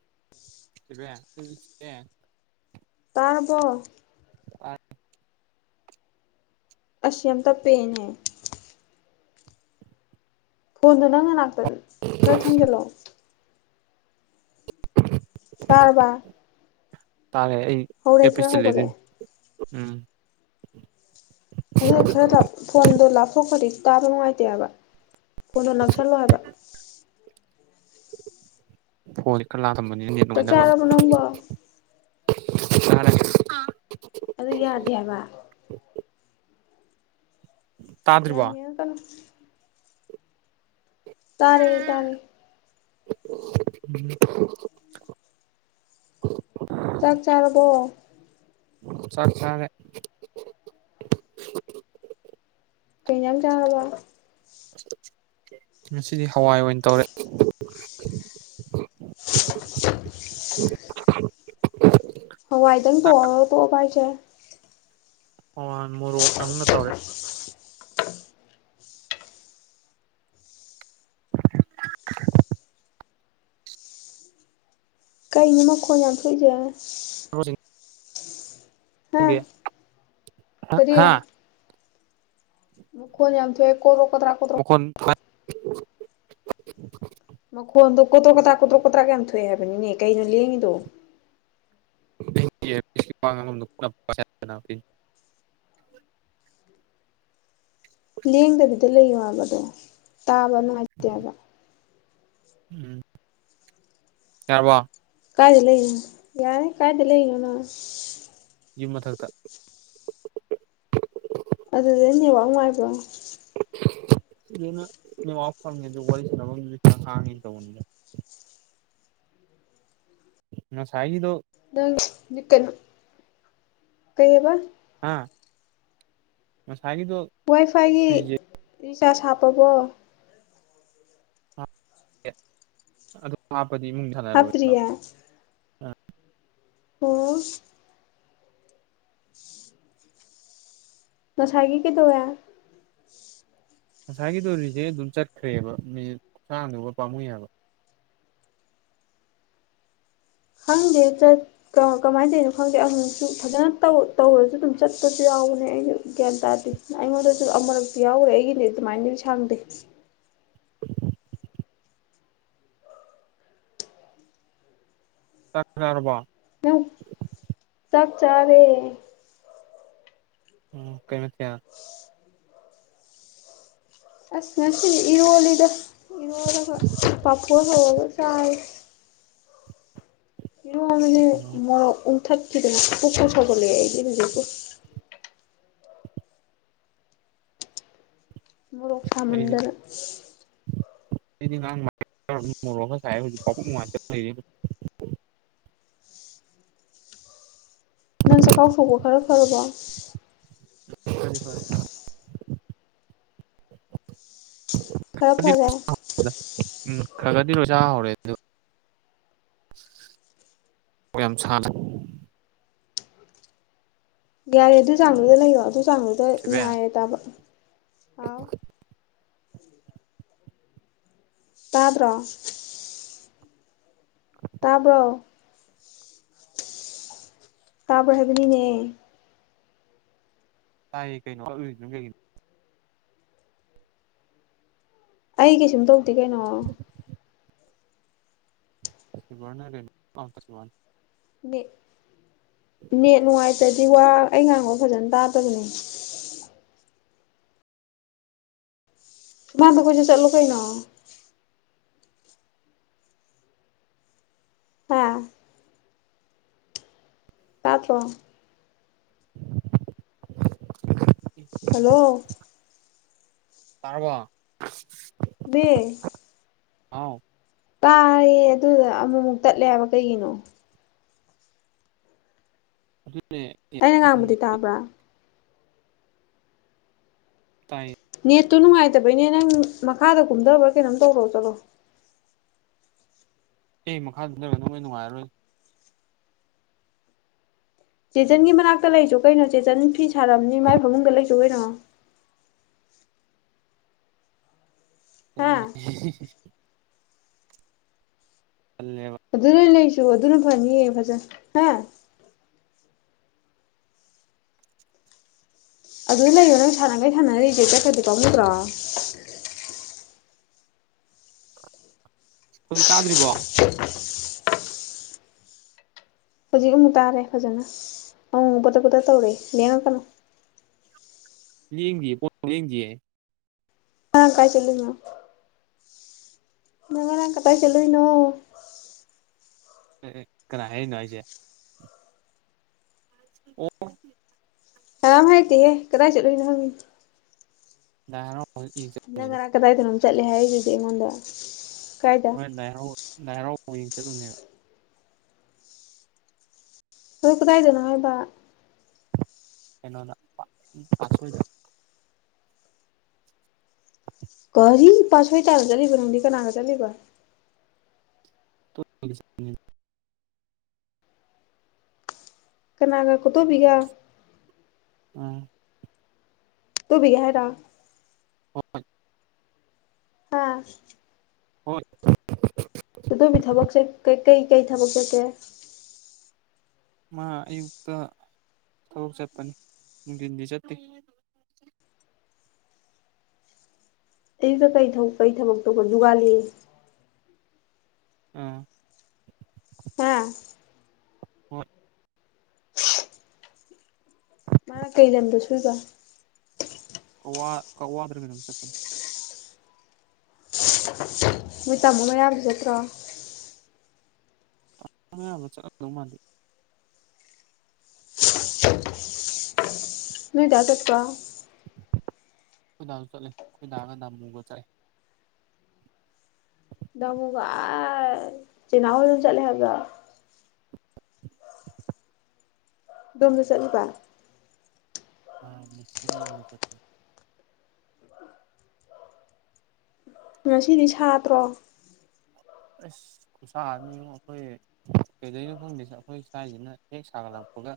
[inaudible] ꯕ ꯎ ꯇꯥꯔꯔꯕꯣ ꯑ ꯑꯁ꯭ꯝꯇꯥ ꯄꯦꯟꯅꯦ ꯐꯣꯟꯗꯣ ꯅꯪꯅ ꯂꯥꯛꯇ ꯈꯔ ꯊꯪꯖꯜꯂꯛꯑꯣ ꯀꯥꯔꯕꯥ ꯇꯥꯔꯦ ꯑꯩ ꯈꯔ ꯀꯦꯄꯤꯤꯁ ꯆ ꯂꯩꯗ ꯍꯧꯒꯠꯂꯛꯑꯦ ꯎꯝ ꯑꯗꯨ ꯈꯔ ꯐꯣꯟꯗꯣ ꯂꯥꯞꯊꯣꯛꯄꯗꯤ ꯇꯥꯕ ꯅꯨꯡꯉꯥꯏꯇꯦ ꯍꯥꯏꯕ ꯐꯣꯟꯗꯣ ꯅꯛꯁꯜꯂꯣ ꯍꯥꯏꯕ ꯍꯣ ꯂꯤ ꯈꯔ ꯂꯥ ꯊꯝꯕꯅꯤꯅꯦ ꯆꯥꯛ ꯑꯗꯨꯃꯥꯏꯅꯕꯦ ꯆꯥꯔꯕꯣ ꯅꯪꯕꯣ ꯑꯗꯨ ꯌꯥꯗꯦ ꯍꯥꯏꯕ ꯇꯥꯗ꯭ꯔꯤꯕꯣ ꯌꯥꯅꯤ ꯀꯩꯅꯣ ꯇꯥꯔꯦ ꯇꯥꯔꯦ [unintelligible] ꯆꯥꯛ ꯆꯥꯔꯕꯣ? ꯆꯥꯛ ꯆꯥꯔꯦ꯫ ꯀꯩ ꯏꯟꯖꯥꯡ ꯆꯥꯔꯕ? ꯉꯁꯤꯗꯤ ꯍꯋꯥꯏ ꯑꯣꯏꯅ ꯇꯧꯔꯦ꯫ [unintelligible] ꯍꯋꯥꯥꯏꯗꯪ ꯊꯣꯡ ꯉꯒ ꯇꯣꯛꯑꯕ ꯍꯥꯏꯖꯦ? ꯑꯣ ꯋꯥꯟ ꯃꯣꯔꯣꯛ ꯑꯝꯒ ꯇꯧꯔꯦ꯫ ꯀꯩꯅꯣ ꯃꯈꯣꯟ ꯌꯥꯝ ꯊꯣꯛꯏꯖꯦ? [unintelligible] ꯍꯥ ꯀꯔꯤ? ꯍꯥ ꯃꯈꯣꯟ ꯌꯥꯝ ꯊꯣꯛꯑꯦ ꯀꯣꯗ꯭ꯔꯣꯛ ꯀꯗ꯭ꯔꯥꯛ ꯀꯣꯗ꯭ꯔꯣꯛ ꯃꯈꯣꯟ [unintelligible] ꯃꯈꯣꯟꯗꯣ ꯀꯣꯗ꯭ꯔꯣꯛ - ꯀꯗ꯭ꯔꯥꯛ ꯀꯣꯗ꯭ꯔꯣꯛ- ꯀꯗ꯭ꯔꯥꯛ ꯌꯥꯝ ꯊꯣꯛꯑꯦ ꯍꯥꯏꯕꯅꯤꯅꯦ ꯀꯩꯅꯣ ꯂꯦꯡꯉꯤꯗꯣ? [unintelligible] ꯂꯦꯡꯗꯕꯤꯗ ꯂꯩꯌꯣ ꯍꯥꯏꯕꯗꯣ ꯇꯥꯕ ꯅꯨꯡꯉꯥꯏꯇꯦ ꯍꯥꯏꯕꯥ꯫ ꯎꯝ ꯌꯥꯔꯕ ꯀꯥꯏꯗ ꯂꯩꯅꯣ ꯌꯥꯔꯦ ꯀꯥꯏꯗ ꯂꯩꯅꯣꯅꯪ? ꯌꯨꯝ ꯃꯊꯛꯇ ꯑꯗꯨꯗ ꯅꯦꯠꯋꯥꯔꯛ ꯅꯨꯉꯥꯏꯕ꯭ꯔꯣ? ꯁꯤꯗꯅ ꯅꯦꯠꯋꯥꯛ ꯐꯪꯉꯦ ꯑꯗꯨ ꯋꯥꯔꯤ ꯁꯥꯅꯕꯥꯝ ꯈꯔꯥ ꯍꯥꯡꯉꯦ ꯇꯧꯕꯅꯤ꯫ ꯉꯁꯥꯏꯒꯤꯗꯣ ꯅꯪ ꯀꯩꯅꯣ ꯀꯩꯑꯕ? ꯍꯥ ꯉꯁꯥꯏꯒꯤꯗꯣ ꯋꯥꯏꯐꯥꯏꯒꯤ ꯔꯤꯖꯦꯛ ꯔꯤꯆꯥꯔꯖ ꯍꯥꯞꯄꯕꯣ? ꯍꯥꯞꯄꯦ ꯑꯗꯨ ꯍꯥꯞꯄꯗꯤ ꯏꯃꯨꯡꯗ ꯍꯥꯇ꯭ꯔꯤꯌꯦ ꯑꯣ ꯉꯁꯥꯏꯒꯤ ꯀꯩꯗꯧꯋꯦ ꯉꯁꯥꯏꯒꯤꯗꯣ ꯔꯤꯖꯦꯛ ꯑꯗꯨꯝ ꯆꯠꯈ꯭ꯔꯦꯕ ꯃꯤꯅꯤꯠ ꯈꯨꯁꯥꯡꯗꯨꯒ ꯄꯥꯝꯃꯨꯏ ꯍꯥꯏꯕ꯫ ꯈꯪꯗꯦ ꯆꯠ ꯀ ꯀꯃꯥꯏ ꯇꯩꯅꯣ ꯈꯪꯗꯦ ꯑꯃꯨꯛꯁꯨ ꯐꯖꯅ ꯇꯧ ꯇꯧꯔꯁꯨ ꯑꯗꯨꯝ ꯆꯠꯄꯁꯨ ꯌꯥꯎꯕꯅꯦ ꯑꯩꯅ ꯒ꯭ꯌꯥꯟ ꯇꯥꯗꯦ꯫ ꯑꯩꯉꯣꯟꯗꯁꯨ ꯑꯃꯔꯛꯇꯤ ꯌꯥꯎꯒꯔꯦ ꯑꯩꯒꯤꯗꯤ ꯑꯗꯨꯃꯥꯏꯅꯗꯤ ꯁꯥꯡꯗꯦ꯫ ꯆꯥꯛ ꯆꯥꯔꯕꯣ? ꯆꯥꯛ ꯆꯥꯔꯦ꯫ ꯎꯝ ꯀꯩ ꯃꯊꯦꯜ? ꯑꯁ ꯉꯁꯤꯅꯤ ꯏꯔꯣꯜꯂꯤꯗ ꯏꯔꯣꯜꯂꯒ ꯄꯥꯐꯣꯔ ꯍꯧꯔꯒ ꯆꯥꯏ꯫ ꯎꯝ ꯊꯛ ꯈꯤꯗꯅ ꯄꯨꯛꯇꯨꯝ ꯁꯥꯎꯒꯠꯂꯛꯑꯦ ꯑꯩꯗꯤ ꯍꯨꯄꯨꯛꯄꯨ꯫ ꯃꯣꯔꯣꯛ ꯑꯩꯗꯤ ꯁꯥꯃꯟꯗꯅ ꯑꯩꯗꯤ ꯉꯔꯥꯡ [unintelligible] ꯅꯪ ꯆꯥꯛꯈꯥꯎ ꯁꯣꯛꯄ ꯈꯔ ꯐꯔꯕꯣ? ꯈꯗꯤ ꯐꯔꯦ ꯈꯔ ꯐꯔꯦ ꯎꯝ ꯈꯔ ꯈꯔꯗꯤ ꯂꯣꯏ ꯆꯥꯕ ꯍꯧꯔꯦ ꯑꯗꯨ [unintelligible] ꯌꯥꯔꯦ ꯑꯗꯨ ꯆꯥꯡꯗꯨꯗ ꯂꯩꯌꯣ ꯑꯗꯨ ꯆꯥꯡꯗꯨꯗ ꯆꯦꯕꯦꯟ ꯅꯨꯡꯉꯥꯏꯔꯦ ꯇꯥꯕ ꯍꯥꯎ ꯇꯥꯗ꯭ꯔꯣ? ꯇꯥꯕ꯭ꯔꯣ? ꯇꯥꯕ꯭ꯔꯥ ꯍꯥꯏꯕꯅꯤꯅꯦ ꯇꯥꯏꯌꯦ ꯀꯩꯅꯣ [unintelligible] ꯑꯩ ꯀꯩꯁꯨꯝ ꯇꯧꯗꯦ ꯀꯩꯅꯣ [unintelligible] ꯅꯦꯠ ꯅꯦꯠ ꯅꯨꯡꯉꯥꯏꯇ꯭ꯔꯗꯤ ꯋꯥ ꯑꯩ ꯉꯥꯡꯕ ꯐꯖꯅ ꯇꯥꯗꯕꯅꯦ ꯁꯨꯃꯥꯡꯗ ꯀꯣꯢꯆꯠ ꯆꯠꯂꯨ ꯀꯩꯅꯣ ꯑꯥ ꯇꯥꯗ꯭ꯔꯣ ꯍꯜꯂꯣ ꯇꯥꯔꯕꯣ ꯃꯤꯁ ꯑꯥꯎ ꯇꯥꯢꯌꯦ ꯑꯗꯨꯗ ꯑꯃꯨꯛꯃꯨꯛ ꯇꯠꯂꯦ ꯍꯥꯏꯕ ꯀꯩꯒꯤꯅꯣ ꯑꯗꯨꯅꯦ ꯑꯩꯅ ꯉꯥꯡꯕꯗꯤ ꯈꯪꯗꯦ ꯇꯥꯕ꯭ꯔꯥ ꯇꯥꯏ ꯅꯦꯠꯇꯣ ꯅꯨꯡꯉꯥꯏꯇꯕꯩꯅꯦ ꯅꯪ ꯃꯈꯥꯗ ꯀꯨꯝꯗꯕ꯭ꯔꯥ ꯀꯩꯅꯣꯝ ꯇꯧꯔꯣ ꯆꯠꯂꯣ ꯑꯦ ꯃꯈꯥꯗ ꯀꯨꯝꯗꯔꯒꯅ ꯑꯃꯨꯛ ꯍꯦꯟꯅ ꯅꯨꯡꯉꯥꯏꯔꯔꯣꯏ ꯆꯦꯆꯟꯒꯤ ꯃꯅꯥꯛꯇ ꯂꯩꯆꯣ ꯀꯩꯅꯣ ꯆꯦꯆꯟ ꯐꯤ ꯁꯥꯔꯝꯅꯤ ꯃꯥꯏ ꯐꯃꯨꯡꯗ ꯂꯩꯆꯣ ꯀꯩꯅꯣ ꯍꯥ ꯇꯜꯂꯤ [unintelligible] ꯇꯜꯂꯦꯕ ꯑꯗꯨꯗ ꯂꯩꯆꯨꯑꯣ ꯑꯗꯨꯅ ꯐꯅꯤꯌꯦ ꯐꯖꯅ ꯑꯗꯨꯗ ꯂꯩꯌꯣ ꯅꯪ ꯁꯥꯟꯅꯒꯩ ꯁꯥꯟꯅꯔꯒ ꯔꯤꯖꯦꯛ ꯆꯠꯈ꯭ꯔꯗꯤ ꯄꯥꯝꯃꯨꯗ꯭ꯔꯣ ꯍꯧꯖꯤꯛ ꯇꯥꯗ꯭ꯔꯤꯕꯣ [inaudible] ꯍꯧꯖꯤꯛ ꯑꯃꯨꯛ ꯇꯥꯔꯦ ꯐꯖꯅ ꯑꯃꯨꯛ ꯑꯃꯨꯛ ꯕꯗꯠ ꯕꯗꯠ ꯇꯧꯔꯛꯑꯦ ꯂꯦꯡꯉꯛꯀꯅꯨ ꯂꯦꯡꯗꯤꯌꯦ [unintelligible] ꯂꯦꯡꯗꯤꯌꯦ ꯉꯔꯥꯡ ꯀꯥꯏ ꯆꯠꯂꯨꯏꯅꯣ ꯅꯪ ꯉꯔꯥꯡ ꯀꯗꯥꯏ ꯆꯠꯂꯨꯢꯅꯣ ꯑꯦ ꯑꯦ ꯀꯅꯥ ꯍꯥꯏꯔꯛꯢꯅꯣ ꯍꯥꯢꯖꯦ [unintelligible] ꯀꯅꯥꯝ ꯍꯥꯏꯔꯛꯇꯦꯍꯦ ꯀꯗꯥꯏ ꯆꯠꯂꯨꯢꯅꯣ ꯍꯪꯉꯤ ꯂꯥꯏ ꯍꯔꯥꯎ ꯅꯪ ꯉꯔꯥꯡ ꯀꯗꯥꯏꯗꯅꯣꯝ ꯆꯠꯂꯦ ꯍꯥꯏꯔꯏꯖꯤꯗꯤ ꯑꯩꯉꯣꯟꯗ ꯀꯥꯏꯗ ꯍꯣꯏ ꯂꯥꯏꯍꯔꯥꯎ ꯂꯥꯏ ꯍꯔꯥꯎꯕ ꯌꯦꯡ ꯆꯠꯂꯨꯝꯅꯦꯕ ꯑꯗꯣ ꯀꯗꯥꯏꯗꯅꯣ ꯍꯥꯏꯕ ꯀꯩꯅꯣꯗ ꯄꯥꯠ ꯄꯥꯠꯁꯣꯢꯗ ꯀꯔꯤ ꯄꯥꯠꯁꯣꯏ ꯇꯥꯟꯅ ꯆꯠꯂꯤꯕ ꯅꯪꯗꯤ ꯀꯅꯥꯒ ꯆꯠꯂꯤꯕ [unintelligible] ꯀꯅꯥꯒ ꯀꯣꯇꯣꯕꯤꯒ ꯑꯥ ꯇꯨꯕꯤꯒꯦ ꯍꯥꯏꯔꯣ ꯍꯣꯏ ꯍꯥꯥ ꯍꯣꯏ ꯀꯨꯇꯨꯕꯤ ꯊꯕꯛꯁꯦ ꯀꯩ ꯀꯩ ꯀꯩ ꯊꯕꯛ ꯆꯠꯀꯦ ꯃꯥ ꯑꯌꯨꯛꯇ ꯊꯕꯛ ꯆꯠꯄꯅꯤ ꯅꯨꯡꯗꯤꯟꯗꯤ ꯆꯠꯇꯦ ꯑꯌꯨꯛꯇ ꯀꯩ ꯊꯕꯛ ꯀꯩ ꯊꯕꯛ ꯇꯧꯗꯧꯕ ꯋꯥꯠꯂꯤ ꯑ ꯍꯥ ꯍꯣꯏ ꯃꯥꯅ ꯀꯩ ꯂꯝꯗ ꯁꯨꯏꯕ ꯀꯧꯋꯥ ꯀꯧꯋꯥꯗ꯭ꯔ ꯀꯩꯅꯣꯝ ꯆꯠꯄꯥꯅꯤ [unintelligible] ꯅꯣꯏ ꯇꯥꯝꯃꯣ ꯃꯩꯔꯕꯥ ꯗꯤ ꯆꯠꯇ꯭ꯔꯣ [unintelligible] ꯅꯣꯏ ꯗꯥ ꯆꯠꯄꯔꯣ ꯈꯣꯏꯗꯥꯁꯨ ꯆꯠꯂꯦ ꯈꯣꯏꯗꯥꯒ ꯗꯥꯃꯨꯒ ꯆꯠꯂꯦ ꯗꯥꯃꯨꯒ ꯑꯥ ꯆꯦꯅꯥꯎ ꯍꯣꯏꯔꯣꯝꯗ ꯆꯠꯂꯦ ꯍꯥꯏꯕꯔꯣ ꯑꯥꯥ ꯗꯣꯝꯗ ꯆꯠꯂꯤꯕ [unintelligible] ꯉꯁꯤꯗꯤ ꯁꯥꯗꯔꯣ ꯑꯁ ꯈꯨꯁꯥ ꯑꯅꯤ ꯌꯦꯨꯛ ꯑꯩꯈꯣꯏ ꯀꯩꯗꯣꯏꯅꯣ ꯈꯪꯗꯦꯁ ꯑꯩꯈꯣꯏ ꯏꯁꯥꯏꯁꯤꯅ ꯍꯦꯛ ꯁꯥꯒꯠꯂꯛꯄꯒ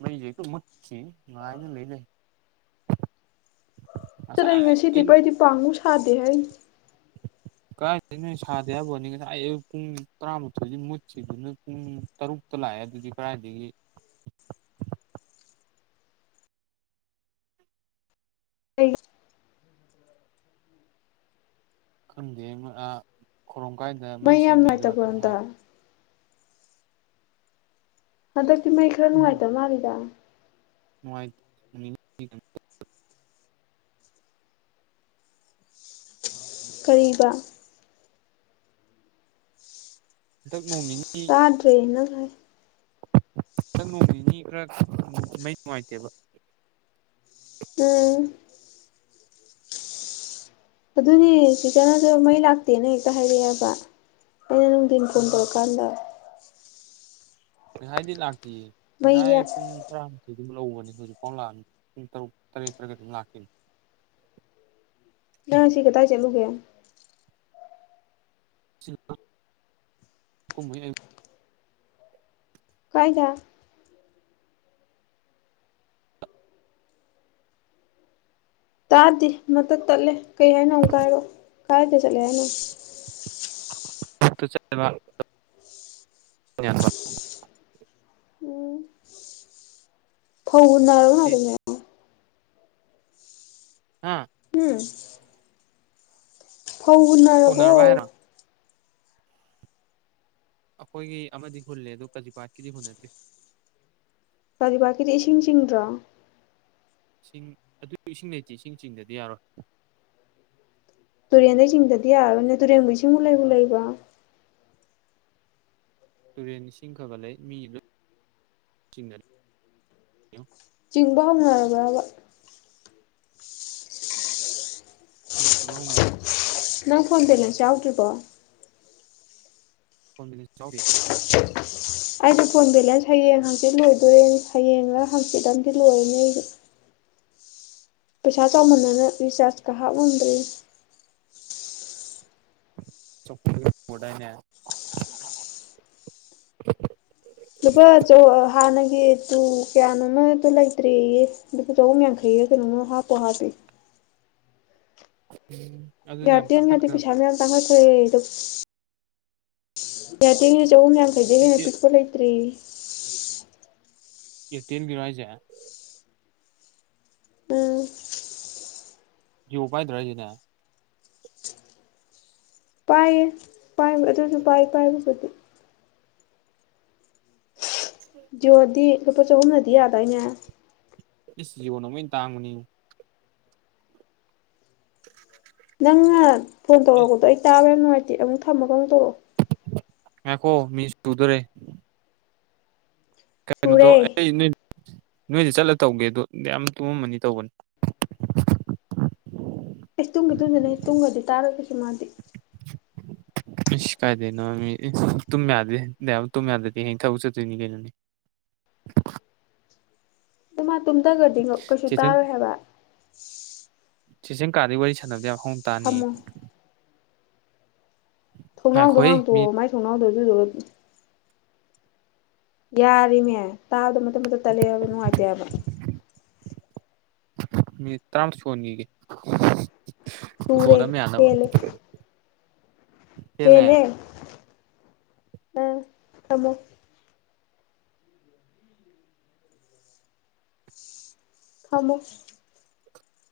ꯃꯩꯩ ꯁꯦ ꯍꯦꯛꯇꯥ ꯃꯨꯠꯈꯤ ꯉꯥꯏꯔ ꯂꯩ ꯂꯩ ꯉꯁꯥꯏ ꯑꯌꯨꯛ [unintelligible] ꯀꯔꯥꯏꯗꯩꯅꯣꯍꯦ ꯁꯥꯗꯦ ꯍꯥꯏꯕꯩ ꯋꯥꯅꯤ ꯉꯁꯥꯏ ꯑꯌꯨꯛ ꯄꯨꯡ ꯇꯔꯥꯃꯥꯊꯣꯏꯗꯤ ꯃꯨꯠꯈꯤꯕꯗꯨꯅ ꯄꯨꯡ ꯇꯔꯨꯛ ꯇꯥ ꯂꯥꯛꯑꯦ ꯑꯗꯨꯗꯤ ꯀꯔꯥꯏꯗꯤꯒꯤ ꯑꯩ ꯃꯩ ꯌꯥꯝ ꯅꯨꯡꯉꯥꯏꯇꯕ꯭ꯔꯣ ꯍꯟꯗꯛ [unintelligible] ꯍꯟꯗꯛꯇꯤ ꯃꯩ ꯈꯔ ꯅꯨꯡꯉꯥꯏꯇꯕ ꯃꯥꯜꯂꯤꯗ [unintelligible] ꯀꯔꯤꯕ ꯍꯟꯇꯛ ꯅꯣꯡꯅꯤꯅꯤ ꯇꯥꯗꯔꯦ ꯅꯪ [unintelligible] ꯎꯝ ꯑꯗꯨꯅꯤ ꯁꯤꯁꯇꯔꯅꯁꯨ ꯃꯩ ꯂꯥꯛꯇꯦꯅ ꯍꯦꯛꯇ ꯍꯥꯏꯔꯛꯑꯦꯕ ꯑꯩꯅ ꯅꯨꯡꯊꯤꯟ ꯐꯣꯟ ꯎꯝ ꯇꯧꯔꯀꯥꯟꯗ ꯉꯥꯁꯥꯏꯗꯤ ꯂꯥꯛꯇꯦ ꯃꯩꯁꯦ ꯉꯁꯥꯏ ꯄꯨꯡ [unintelligible] ꯅꯪ ꯉꯁꯤ ꯀꯥꯗꯥꯏ ꯆꯠꯂꯨꯒꯦ [unintelligible] ꯀꯥꯏꯗ ꯇꯥꯗꯦ ꯃꯇꯠ ꯇꯠꯂꯦ ꯀꯩ ꯍꯥꯏꯅꯣ ꯑꯃꯨꯛꯀ ꯀꯥꯏꯔꯛꯑꯣ ꯀꯥꯏꯗ ꯆꯠꯂꯦ ꯍꯥꯏꯅꯣ [unintelligible] ꯎꯝ ꯐꯧ ꯍꯨꯟꯅ [unintelligible] ꯍꯥꯥ ꯎꯝ ꯐꯧ ꯍꯨꯟꯅꯔꯕꯣ ꯍꯣꯟꯅꯔꯕ ꯍꯥꯏꯔꯣ ꯑꯩꯈꯣꯏꯒꯤ ꯑꯃꯗꯤ ꯍꯨꯜꯂꯦ ꯑꯗꯨ ꯀꯖꯤꯕꯥꯠꯀꯤꯗꯤ ꯍꯨꯟꯅꯗ꯭ꯔꯤ ꯀꯖꯤꯕꯥꯥꯠꯀꯤꯗꯤ ꯏꯁꯤꯡ ꯆꯤꯡꯗ꯭ꯔꯣ ꯏꯁꯤꯡ ꯑꯗꯨꯁꯨ ꯏꯁꯤꯡ ꯂꯩꯇꯦ ꯏꯁꯤꯡ ꯆꯤꯡꯗ꯭ꯔꯗꯤ ꯌꯥꯔꯣꯏ ꯇꯨꯔꯦꯟꯗꯩ ꯆꯤꯡꯗ꯭ꯔꯗꯤ ꯌꯥꯔꯔꯣꯏꯅꯦ ꯇꯨꯔꯦꯟꯕꯨ ꯏꯁꯤꯡꯕꯨ ꯂꯩꯕꯨ ꯂꯩꯕ꯭ꯔ ꯇꯨꯔꯦꯟ ꯏꯁꯤꯡ ꯈꯔ ꯈꯔ ꯂꯩ ꯃꯤ ꯂꯣꯏ ꯆꯤꯡꯅꯩ ꯆꯤꯡꯕ ꯍꯧꯅꯔꯕ꯭ꯔꯕ ꯎꯝ ꯆꯤꯡꯕ ꯍꯧꯅꯔꯦ ꯅꯪ ꯐꯣꯟ ꯕꯦꯂꯦꯁ ꯌꯥꯎꯗ꯭ꯔꯤꯕꯣ [unintelligible] [unintelligible] ꯄꯩꯁꯥ ꯆꯥꯎꯃꯟꯗꯅ ꯔꯤꯆꯥꯔꯖꯀ ꯍꯥꯞꯉꯝꯗ꯭ꯔꯔꯤꯅꯦ ꯆꯞꯄꯗ ꯄꯨꯗꯥꯏꯅꯦ꯫ ꯂꯨꯄꯥ ꯍꯥꯟꯅꯒꯤ ꯇꯨ ꯀꯌꯥꯅꯣꯃꯗꯣ ꯂꯩꯇ꯭ꯔꯤꯌꯦ ꯂꯨꯄꯥꯆꯍꯨꯝ ꯌꯩꯈꯩ ꯒꯤ ꯀꯩꯅꯣꯝꯒꯤ ꯀꯩꯅꯣꯝꯃ ꯍꯥꯞꯇ ꯍꯥꯞꯄꯤ ꯎꯝ ꯒꯥꯔꯇ ꯉꯗꯤ ꯄꯩꯁꯥꯅ ꯁꯥ ꯆꯥꯈꯠꯈ꯭ꯔꯦ ꯌꯥꯗꯦ ꯆꯍꯨꯝ ꯌꯥꯝ ꯑꯗꯩ ꯍꯦꯟꯅ ꯑꯦꯌꯥꯔꯇꯦꯜ ꯄꯤꯛꯄ ꯂꯩꯇ꯭ꯔꯤ ꯏ ꯇꯦꯟꯒꯤ ꯍꯥꯏꯖꯦ ꯎꯝ ꯖꯤꯑꯣ ꯄꯥꯏꯗ꯭ꯔ ꯍꯥꯏꯁꯤꯅꯪ ꯄꯥꯏꯌꯦ ꯄꯥꯏꯕ ꯑꯗꯨꯁꯨ ꯄꯥꯏ ꯄꯥꯏꯕꯕꯨꯗꯤ ꯖꯤꯑꯣꯗꯤ ꯂꯨꯄꯥ ꯆꯍꯨꯝꯅꯗꯤ ꯌꯥꯗꯏꯅꯦ ꯢꯟ ꯖꯤꯑꯦꯅꯃꯨꯛ ꯍꯦꯟꯅ ꯇꯥꯡꯕꯅꯤ ꯅꯪꯅ ꯐꯣꯟ ꯇꯧꯔꯛꯄꯗꯣ ꯑꯩ ꯇꯥꯕ ꯌꯥꯝ ꯅꯨꯡꯉꯥꯏꯇꯦ ꯑꯃꯨꯛ ꯊꯝꯃꯒ ꯑꯃꯨꯛ ꯇꯧꯔꯛꯑꯣ ꯃꯈꯣ ꯃꯤꯅꯤꯠꯁꯨꯗꯔꯦ ꯀꯩꯅꯣꯗꯣ ꯁꯨꯔꯦ ꯑꯩ ꯑꯩꯁ ꯅꯣꯏ ꯅꯣꯏꯗ ꯆꯠꯂ ꯇꯧꯒꯦꯗꯣ ꯌꯥꯝ ꯇꯨꯝꯑꯝꯃꯅꯤ ꯇꯧꯕꯅꯤ ꯏꯁ ꯇꯨꯡꯒꯤꯗꯨꯗꯅꯦ ꯇꯨꯡꯒꯔꯗꯤ ꯇꯥꯔꯒꯣꯏꯁ ꯃꯥꯗꯤ [unintelligible] ꯀꯥꯏꯗꯦꯅꯣꯨꯝ ꯌꯥꯗꯗꯤ ꯇꯨꯝ ꯌꯥꯗꯗꯤ ꯍꯌꯦ ꯊꯕꯛ ꯆꯠꯇꯣꯏꯅꯤ ꯀꯩꯅꯣꯅꯦ ꯍ [unintelligible] ꯑꯗꯨ ꯃꯥꯇꯣꯝꯇꯒꯗꯤ ꯀꯩꯁꯨ ꯇꯥꯔꯣꯏ ꯍꯥꯏꯕ ꯁꯤꯁꯦꯝ ꯀꯥꯔꯗꯒꯤ ꯋꯥꯔꯤ ꯁꯥꯟꯅꯕꯗ ꯌꯥꯝ ꯍꯥꯎꯅ ꯇꯥꯅꯤꯌꯦ꯫ ꯊꯝꯃꯣ ꯊꯣꯡꯅꯥꯎꯗꯣ ꯉꯥꯏꯈꯣꯍꯦ ꯃꯤꯅꯤꯠ ꯍꯥꯡꯇꯣꯛꯑꯣ ꯃꯥꯏ ꯊꯣꯡꯅꯥꯎꯗꯣ ꯑꯗꯨꯗꯨꯒ ꯌꯥꯔꯦꯃꯦ ꯇꯥꯕꯗ ꯃꯇꯠ ꯃꯇꯠ ꯇꯠꯂꯦ ꯍꯥꯏꯕ ꯅꯨꯡꯉꯥꯏꯇꯦꯕ ꯃꯤꯅꯠ ꯇ꯭ꯔꯥꯥꯟ ꯁꯨꯍꯟꯈꯤꯒꯦ ꯫ ꯁꯨꯔꯦ ꯍꯦꯜꯂꯦ꯫ ꯆꯦꯜꯂꯦ ꯍꯦꯜꯂꯦ ꯑꯥ ꯊꯝꯃꯣ꯫ ꯊꯝꯃꯣ